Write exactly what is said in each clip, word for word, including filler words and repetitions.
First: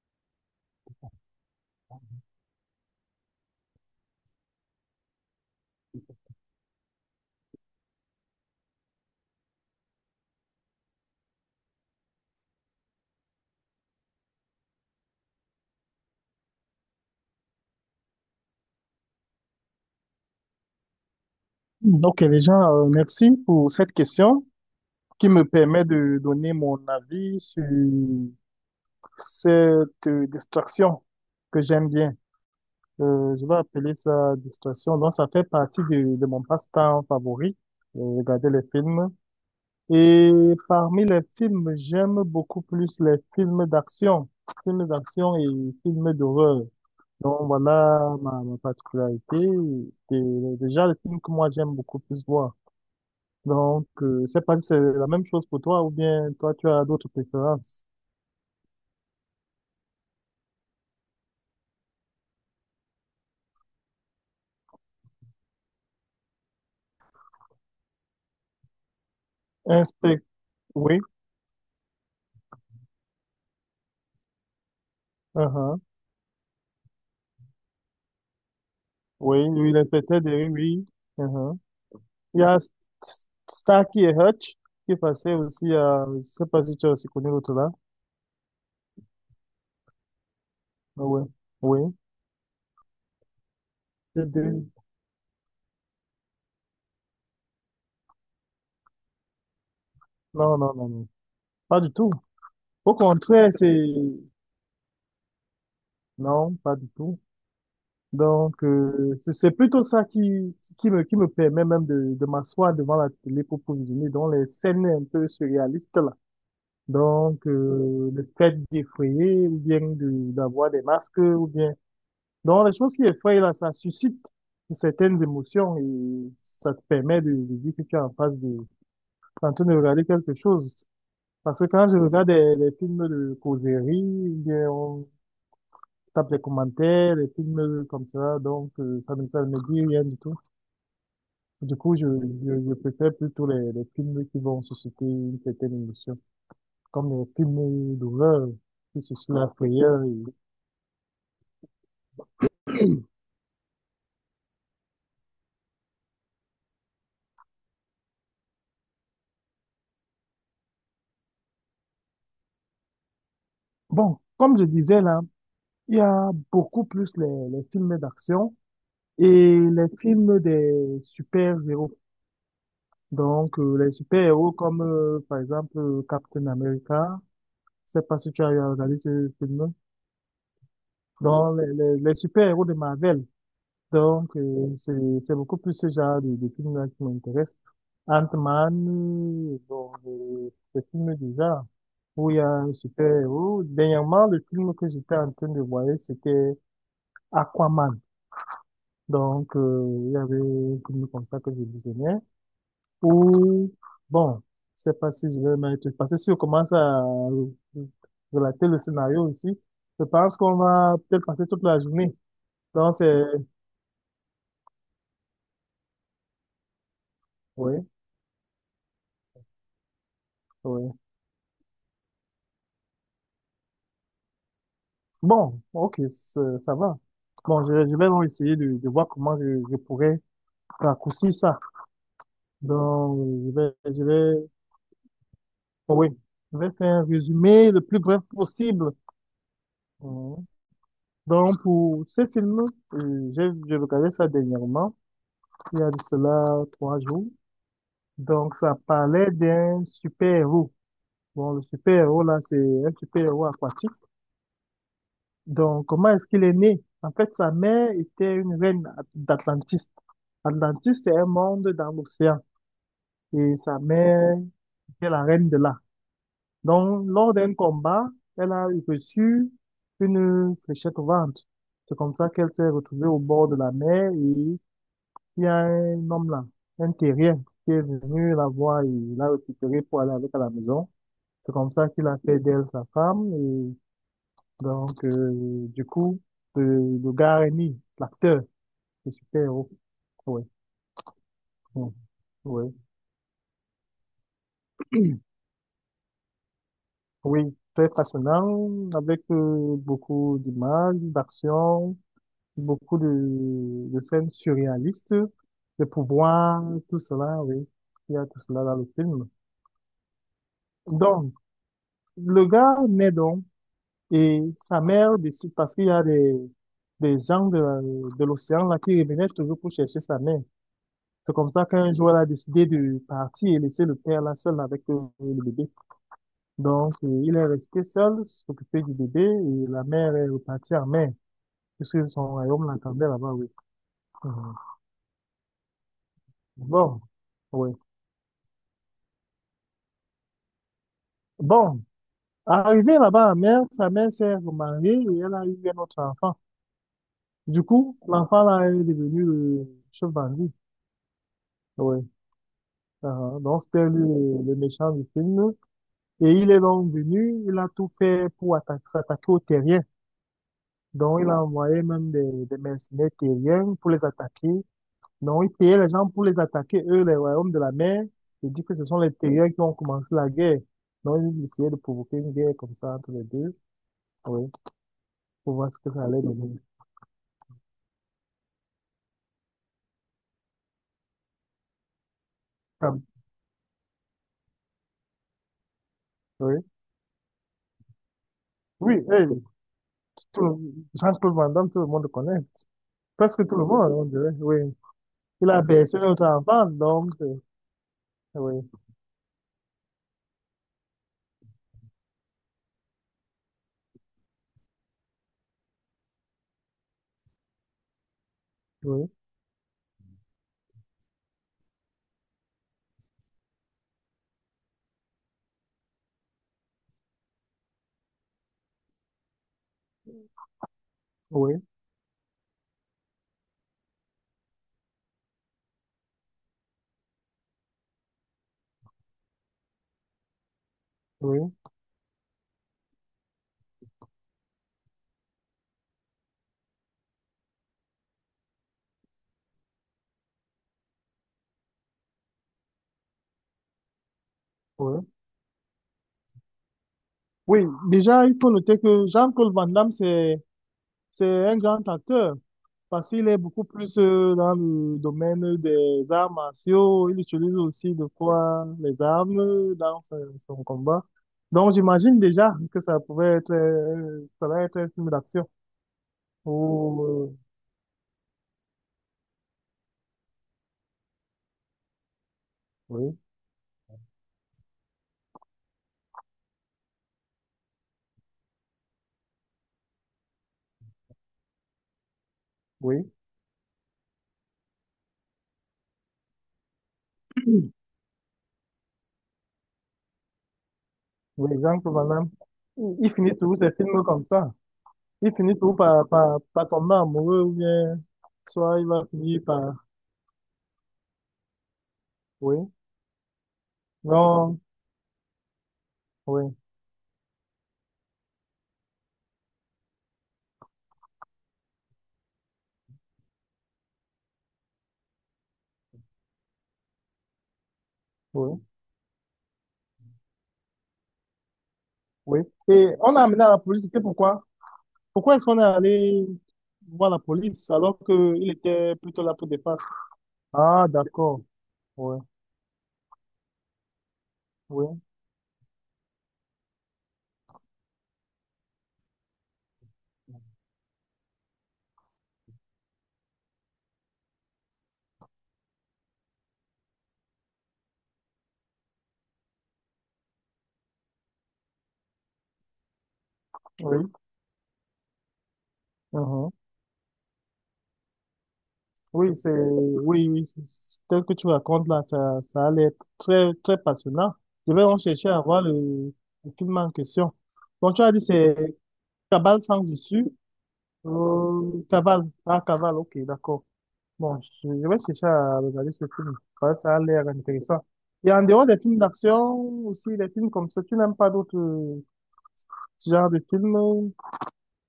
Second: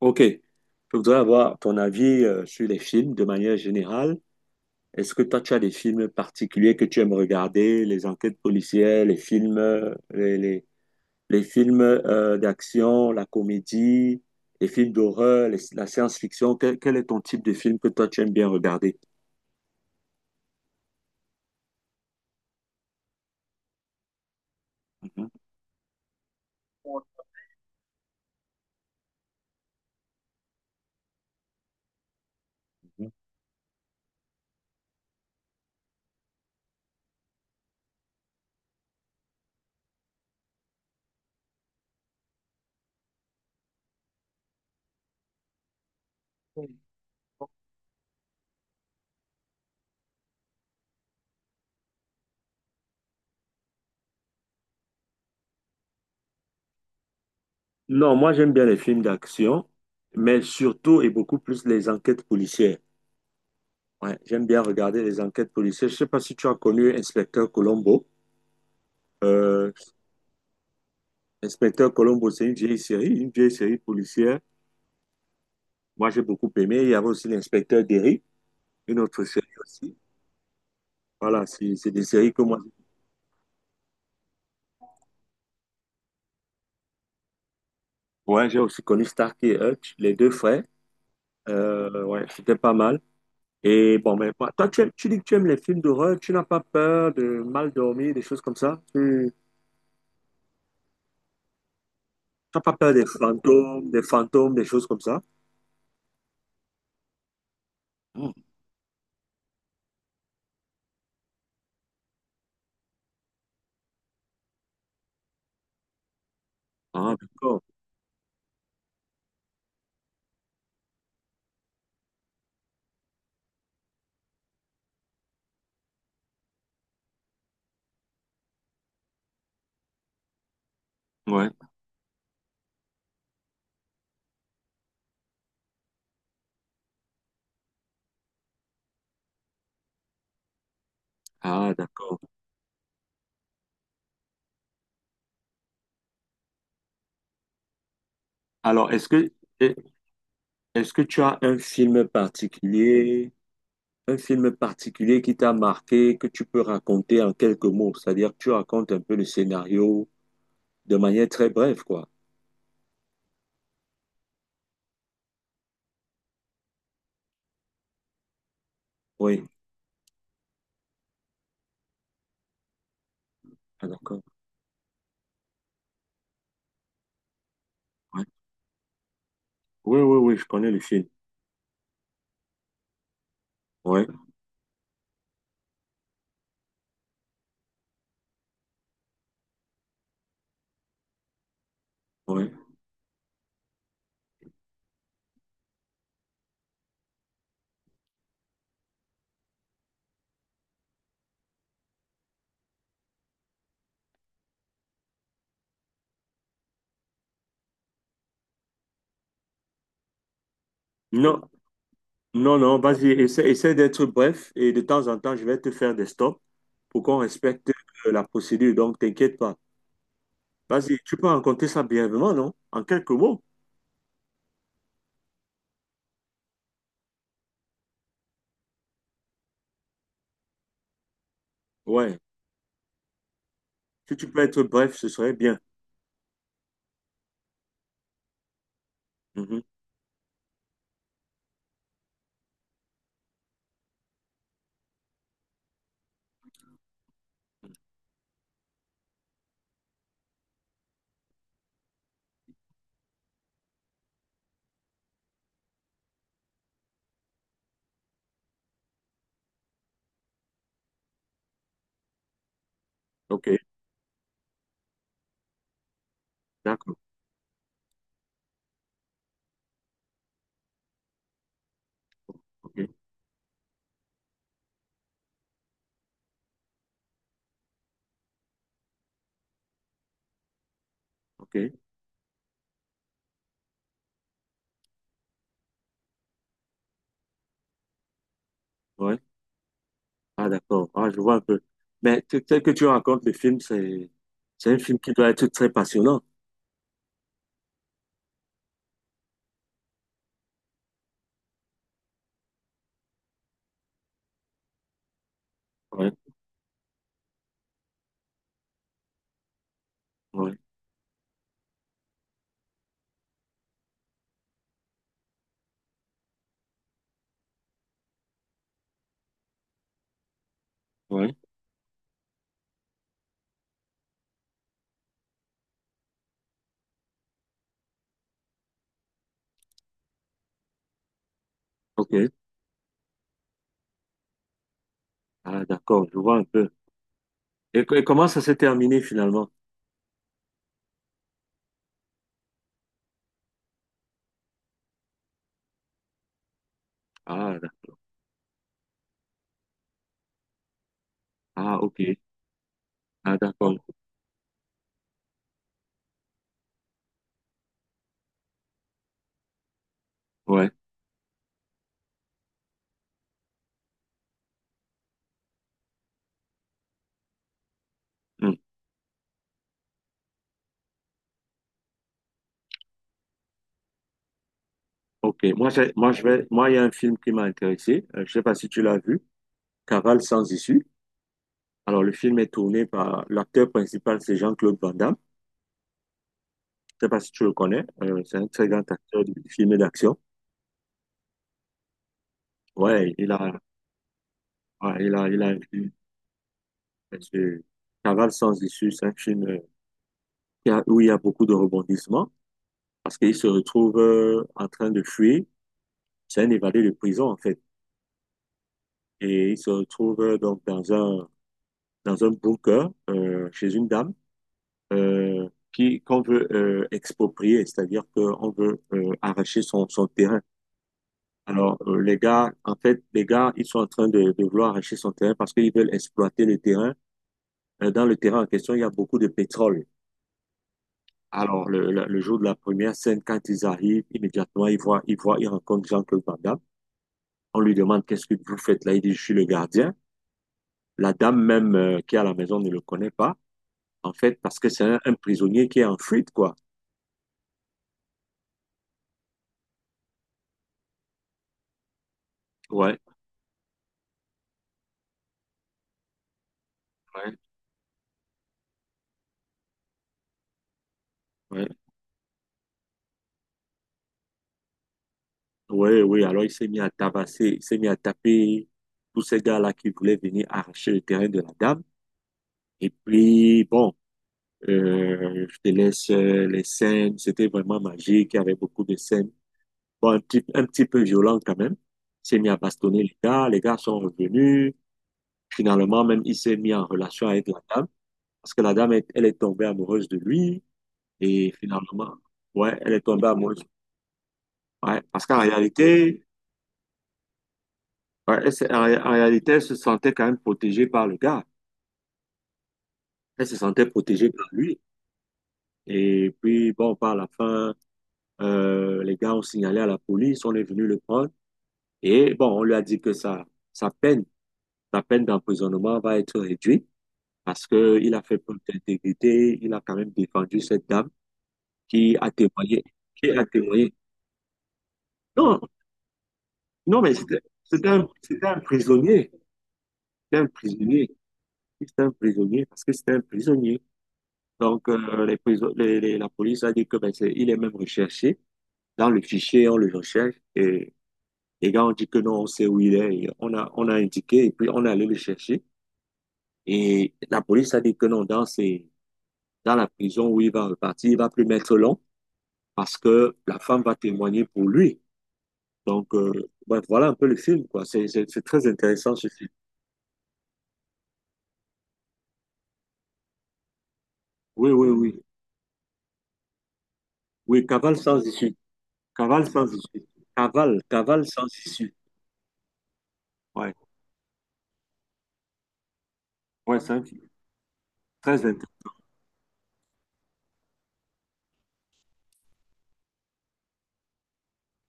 Ok, je voudrais avoir ton avis euh, sur les films de manière générale. Est-ce que toi, tu as des films particuliers que tu aimes regarder, les enquêtes policières, les films, euh, les, les- les films euh, d'action, la comédie, les films d'horreur, les- la science-fiction? Quel, quel est ton type de film que toi, tu aimes bien regarder? Ok, déjà, euh, merci pour cette question qui Mhm. me permet de donner mon avis sur cette euh, distraction que j'aime bien. Euh, je vais appeler ça distraction. Donc, ça fait partie de, de mon passe-temps favori, euh, regarder les films. Et parmi les films, j'aime beaucoup plus les films d'action, films d'action et films d'horreur. Donc, voilà ma, ma particularité. C'est déjà le film que moi, j'aime beaucoup plus voir. Donc, euh, je sais pas si c'est la même chose pour toi ou bien toi, tu as d'autres préférences. Non, moi, j'aime bien les films d'action, mais surtout et beaucoup plus les enquêtes policières. Ouais, j'aime bien regarder les enquêtes policières. Je sais pas si tu as connu Inspecteur Colombo. Inspect, oui, L'inspecteur Colombo, c'est une vieille série, une vieille série policière. uh-huh, Moi, j'ai beaucoup aimé. Il y avait aussi l'inspecteur Derry, une autre oui, série oui, aussi. l'inspecteur Derry, oui. Voilà, Uh-huh. c'est c'est des séries Il que y a moi. S- S- Starkey et Hutch qui passaient aussi à, je sais pas si tu as aussi connu l'autre là. Ouais, j'ai aussi connu Stark et Hutch, les deux frères. Ah ouais, oui. Euh, ouais, c'était pas mal. Et bon, Je mais moi- dirais- toi, tu, aimes- tu dis que tu aimes les films d'horreur, tu n'as pas peur de mal dormir, des choses comme ça? Tu Non, non, non, non, pas du tout. n'as pas peur Au des contraire, c'est, fantômes, des fantômes, des choses comme ça? non, pas du tout. Hmm. Donc, euh, c'est c'est plutôt ça qui, qui me, qui me permet même de, de m'asseoir devant la télé pour visionner dans les scènes un peu surréalistes là. Ah, Donc, d'accord. euh, le fait d'effrayer ou bien de, d'avoir des masques ou bien. Donc, les choses qui effraient, là, ça suscite certaines émotions et ça te permet de, de dire que tu es en face de, en train de regarder quelque chose. Ouais. Parce que quand je regarde des, des films de causerie, ou bien on tape les commentaires, les films comme ça, donc euh, ça ne ça ne me dit rien du tout. Ah, Du coup, je, d'accord. je, je préfère plutôt les, les films qui vont susciter une certaine émotion, comme les films d'horreur Alors, qui est-ce suscitent que, la est- frayeur. est-ce que tu as un film particulier? Un film particulier qui t'a marqué, que tu peux raconter en quelques mots, c'est-à-dire que tu racontes un peu le scénario de manière très brève, quoi. Bon, comme je disais là, il y a beaucoup plus les, les films d'action et Oui, les films des super-héros. Donc, euh, ah, les d'accord. super-héros comme, euh, par exemple, euh, Captain America. Je sais pas Ouais. si tu as eu à regarder ce film. Oui. Oui, oui, oui, je connais le film. Donc, les, les, les super-héros de Marvel. Oui, Donc, euh, c'est, c'est beaucoup plus ce genre de, de films-là qui m'intéresse. Ant-Man, euh, bon, des, des films du genre où il y a oui. un super-héros. Dernièrement, le film que j'étais en train de voir, c'était Aquaman. Donc, euh, il y avait un film comme ça que je visionnais. Ou, bon, je sais pas si je vais mettre, parce que si on commence à relater le scénario ici, je pense qu'on va peut-être Non, passer toute la journée. non, non, Donc, vas-y, c'est, essaie, essaie d'être bref et de temps en temps, je vais te faire des stops pour qu'on respecte oui, euh, la procédure, donc t'inquiète pas. oui. Vas-y, tu peux raconter ça brièvement, non? En quelques mots. Bon, ok, ça ça va. Bon, je, je vais donc essayer de, de voir comment je, je pourrais raccourcir ça. Ouais. Donc, je vais, je Si tu peux vais, être bref, ce serait bien. oui, je vais faire un résumé le plus bref possible. Mhm. Donc, pour ce film, euh, j'ai j'ai regardé ça dernièrement, il y a de cela trois jours. Donc, ça parlait d'un super-héros. Bon, le super-héros, là, c'est un super-héros aquatique. Donc, comment est-ce qu'il est né? En fait, sa mère était une reine d'Atlantis. Atlantis, c'est un monde dans l'océan. Et OK, sa mère était la reine de là. d'accord. Donc, lors d'un combat, elle a reçu une fléchette au ventre. C'est comme ça qu'elle s'est OK, retrouvée au bord de la mer et il y a un homme là, un terrien, qui est venu la voir et l'a récupérée pour aller avec à la maison. C'est comme OK. ça qu'il a fait d'elle sa femme. Et donc, euh, du coup, le, le gars Rémi, l'acteur, le Ouais. super-héros. Oui, Ah, d'accord. Ah, je vois un peu. Mais t- tel que oui, tu racontes le film, c'est, c'est un film qui doit être très passionnant. oui, très passionnant, avec euh, beaucoup d'images, d'action, beaucoup de, de scènes surréalistes, de Ouais, pouvoirs, tout cela, oui. Il y a tout cela dans le film. ouais, Donc, le gars naît donc. Et sa mère décide, parce qu'il y a des, des gens de, de l'océan là qui revenaient toujours pour chercher sa mère. C'est ouais. comme ça qu'un jour, elle a décidé de partir et laisser le père là seul avec euh, le bébé. Donc, euh, il est resté seul, s'occuper du bébé et la mère est repartie en mer, puisque son OK. royaume l'attendait là-bas, oui. Mhm. Ah, d'accord. Je vois un peu. Bon, oui. Et, co- et comment ça s'est terminé finalement? Bon, arrivée là-bas en mer, sa mère s'est remariée et elle a eu un autre enfant. Ah, Du d'ac- coup, l'enfant là est devenu le chef bandit. ah, OK. Oui. Ah, Ah, donc, d'accord. c'était lui, le le méchant du film. Et il est donc venu, il a tout fait pour atta- s'attaquer aux terriens. Ouais. Donc, il a envoyé même des, des mercenaires terriens pour les attaquer. Donc, il payait les gens pour les attaquer, eux, les royaumes de la mer. Il Hmm. dit que ce sont les terriens qui ont commencé la guerre. Donc, il essayait de provoquer une guerre comme ça entre les deux. Oui, OK. pour Moi, voir ce j'ai- que ça moi, je allait vais, devenir. moi, il y a un film qui m'a intéressé. Euh, je sais pas si tu l'as vu. Cavale sans issue. Alors, le film est tourné Ah, par l'acteur principal, c'est Jean-Claude Van Damme. oui, Je sais pas si tu le connais. Euh, c'est un très grand oui, acteur hey, de film et d'action. tout, le- Jean-Claude Van Damme, tout le monde le connaît. Ouais, il Presque a, tout le monde, on dirait. Oui, ouais, il a, il il a, a bercé notre enfance, donc, euh, sur Cavale oui. sans issue, c'est un film euh, qui a- où il y a beaucoup de rebondissements parce qu'il se retrouve euh, en train de fuir. C'est un évadé de prison en fait. Oui, Et il se retrouve euh, donc dans un, dans un bunker euh, chez une dame euh, qui, qu'on veut euh, exproprier, c'est-à-dire qu'on veut euh, arracher son, son terrain. oui, Alors euh, les gars, en fait, les gars, ils sont en train de, de vouloir arracher son terrain parce qu'ils veulent exploiter le terrain. Euh, dans le terrain en question, il y a beaucoup de pétrole. oui, Alors, le, le- le jour de la première scène, quand ils arrivent, immédiatement, ils voient, ils voient, ils rencontrent Jean-Claude Van Damme. On lui demande, qu'est-ce que vous faites là? Il dit, je suis le gardien. La dame même euh, qui est à la maison ne le connaît pas, en fait, parce que c'est un, oui. un prisonnier qui est en fuite, quoi. Oui, déjà, il faut noter que Jean-Claude Van Damme, c'est, c'est, un grand acteur Ouais, parce qu'il est beaucoup plus euh, dans le domaine des arts martiaux. Il ouais, utilise aussi de quoi les armes dans son, son combat. ouais. Donc, j'imagine déjà que ça pouvait être, euh, ça va être un film d'action. Ouais, oui, alors il s'est mis à Oh, euh, tabasser, il s'est mis à taper tous ces gars-là qui voulaient venir arracher le terrain de la dame. Et oui, puis, bon, euh, je te laisse euh, les scènes, c'était vraiment magique, il y avait beaucoup de scènes. Bon, un petit, un petit peu violent quand même. Il s'est mis à bastonner oui, les gars. Les gars sont revenus. Finalement, même, il s'est mis en relation avec la dame. Parce que la dame, est- elle est tombée amoureuse de lui. oui, Et Jean-Claude Van finalement, Damme. ouais, elle Il est il tombée finit tous amoureuse. ses films comme ça. Ouais, parce Il qu'en finit toujours par, réalité, par, par tomber amoureux ou bien ouais, elle s'est- soit en, il ré- va en finir réalité, elle par. se sentait quand même protégée par le gars. Oui, Elle se sentait protégée par non, lui. Et oui, puis, bon, par la fin, euh, les gars ont signalé à la police. On est venu le prendre. Et bon, on lui a dit que sa, sa peine, sa peine d'emprisonnement va être réduite, parce qu'il a fait preuve oui, d'intégrité, il a quand même défendu cette dame qui a oui. témoigné, Et on a qui amené a à la police, témoigné. c'était pourquoi? Pourquoi est-ce qu'on Non, est allé non, voir mais la c'était police c'était alors un, c'était qu'il un était plutôt prisonnier, là pour défendre? c'était un Ah, prisonnier, d'accord, c'était un oui, prisonnier, parce que c'était un prisonnier. Donc, oui, euh, les prison- les- les- la police a dit que ben, c'est- il est même recherché. Dans le fichier, on le recherche et les gars ont dit que non, on sait où il est. Et on a, on a indiqué et puis on est allé le chercher. Et la police a dit que non, dans, ses- dans la prison où il va repartir, il va plus mettre long, parce que la femme va oui. témoigner pour lui. Donc, euh, Mhm. ouais, voilà un peu le film, quoi. C'est c'est- c'est très intéressant ce Oui, film. c'est, oui, oui, c'est- c'est- tel que tu racontes là, ça, ça allait être très, très passionnant. Oui, Je vais oui, en oui. chercher à voir le, le film en question. Oui, Bon, Cavale tu as sans dit issue. c'est Cavale Cabal sans sans issue. issue. Cavale, Cavale sans Euh, issue. Cabal, ah, Cabal, ok, d'accord. Ouais, Bon, je, je vais chercher à regarder ce film. Ouais, ouais, c'est ça a un film l'air intéressant. Et en très dehors intéressant. des films d'action, aussi des films comme ça, tu n'aimes pas d'autres euh, genres de films? euh,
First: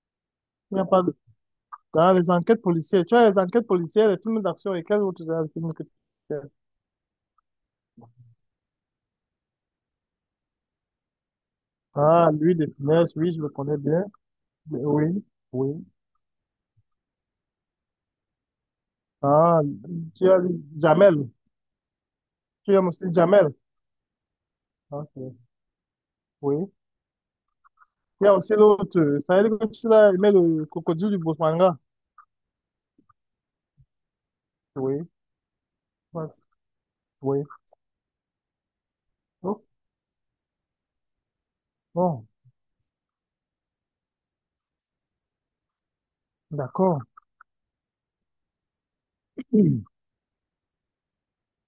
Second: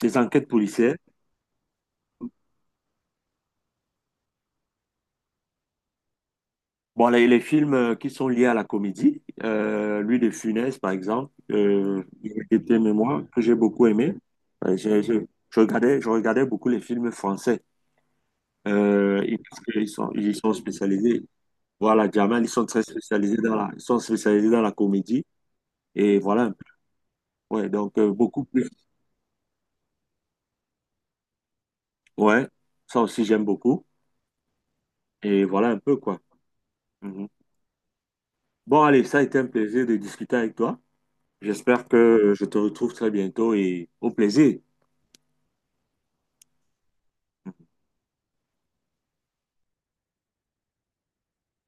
Des enquêtes Il n'y a policières. pas de- dans les enquêtes policières. Tu as les enquêtes policières, les films d'action et quels autres genres de films que tu aimes. Bon, les, les films euh, qui sont liés à la comédie, euh, lui de Funès, par exemple, euh, Ah, lui des était finesse, Mémoire, oui, je que le j'ai connais beaucoup bien. aimé. Euh, j'ai- Oui, j'ai- je oui. regardais, je regardais beaucoup les films français. Euh, et Ah, parce qu'ils sont, ils tu y as sont lui, spécialisés. Jamel. Voilà, Jamel, ils sont Tu très aimes aussi spécialisés Jamel. dans la, ils sont spécialisés dans la Ok, comédie. Et voilà un peu. oui. Ouais, donc euh, Il y a beaucoup aussi plus. l'autre. Ça veut dire que tu as aimé le crocodile du Bosmanga. Ouais, ça aussi j'aime beaucoup. Oui. Et voilà un peu quoi. Mhm. Oui. Bon, allez, ça a été un Oh, plaisir de discuter avec toi. J'espère que bon, euh, je te retrouve très bientôt et au plaisir. d'accord.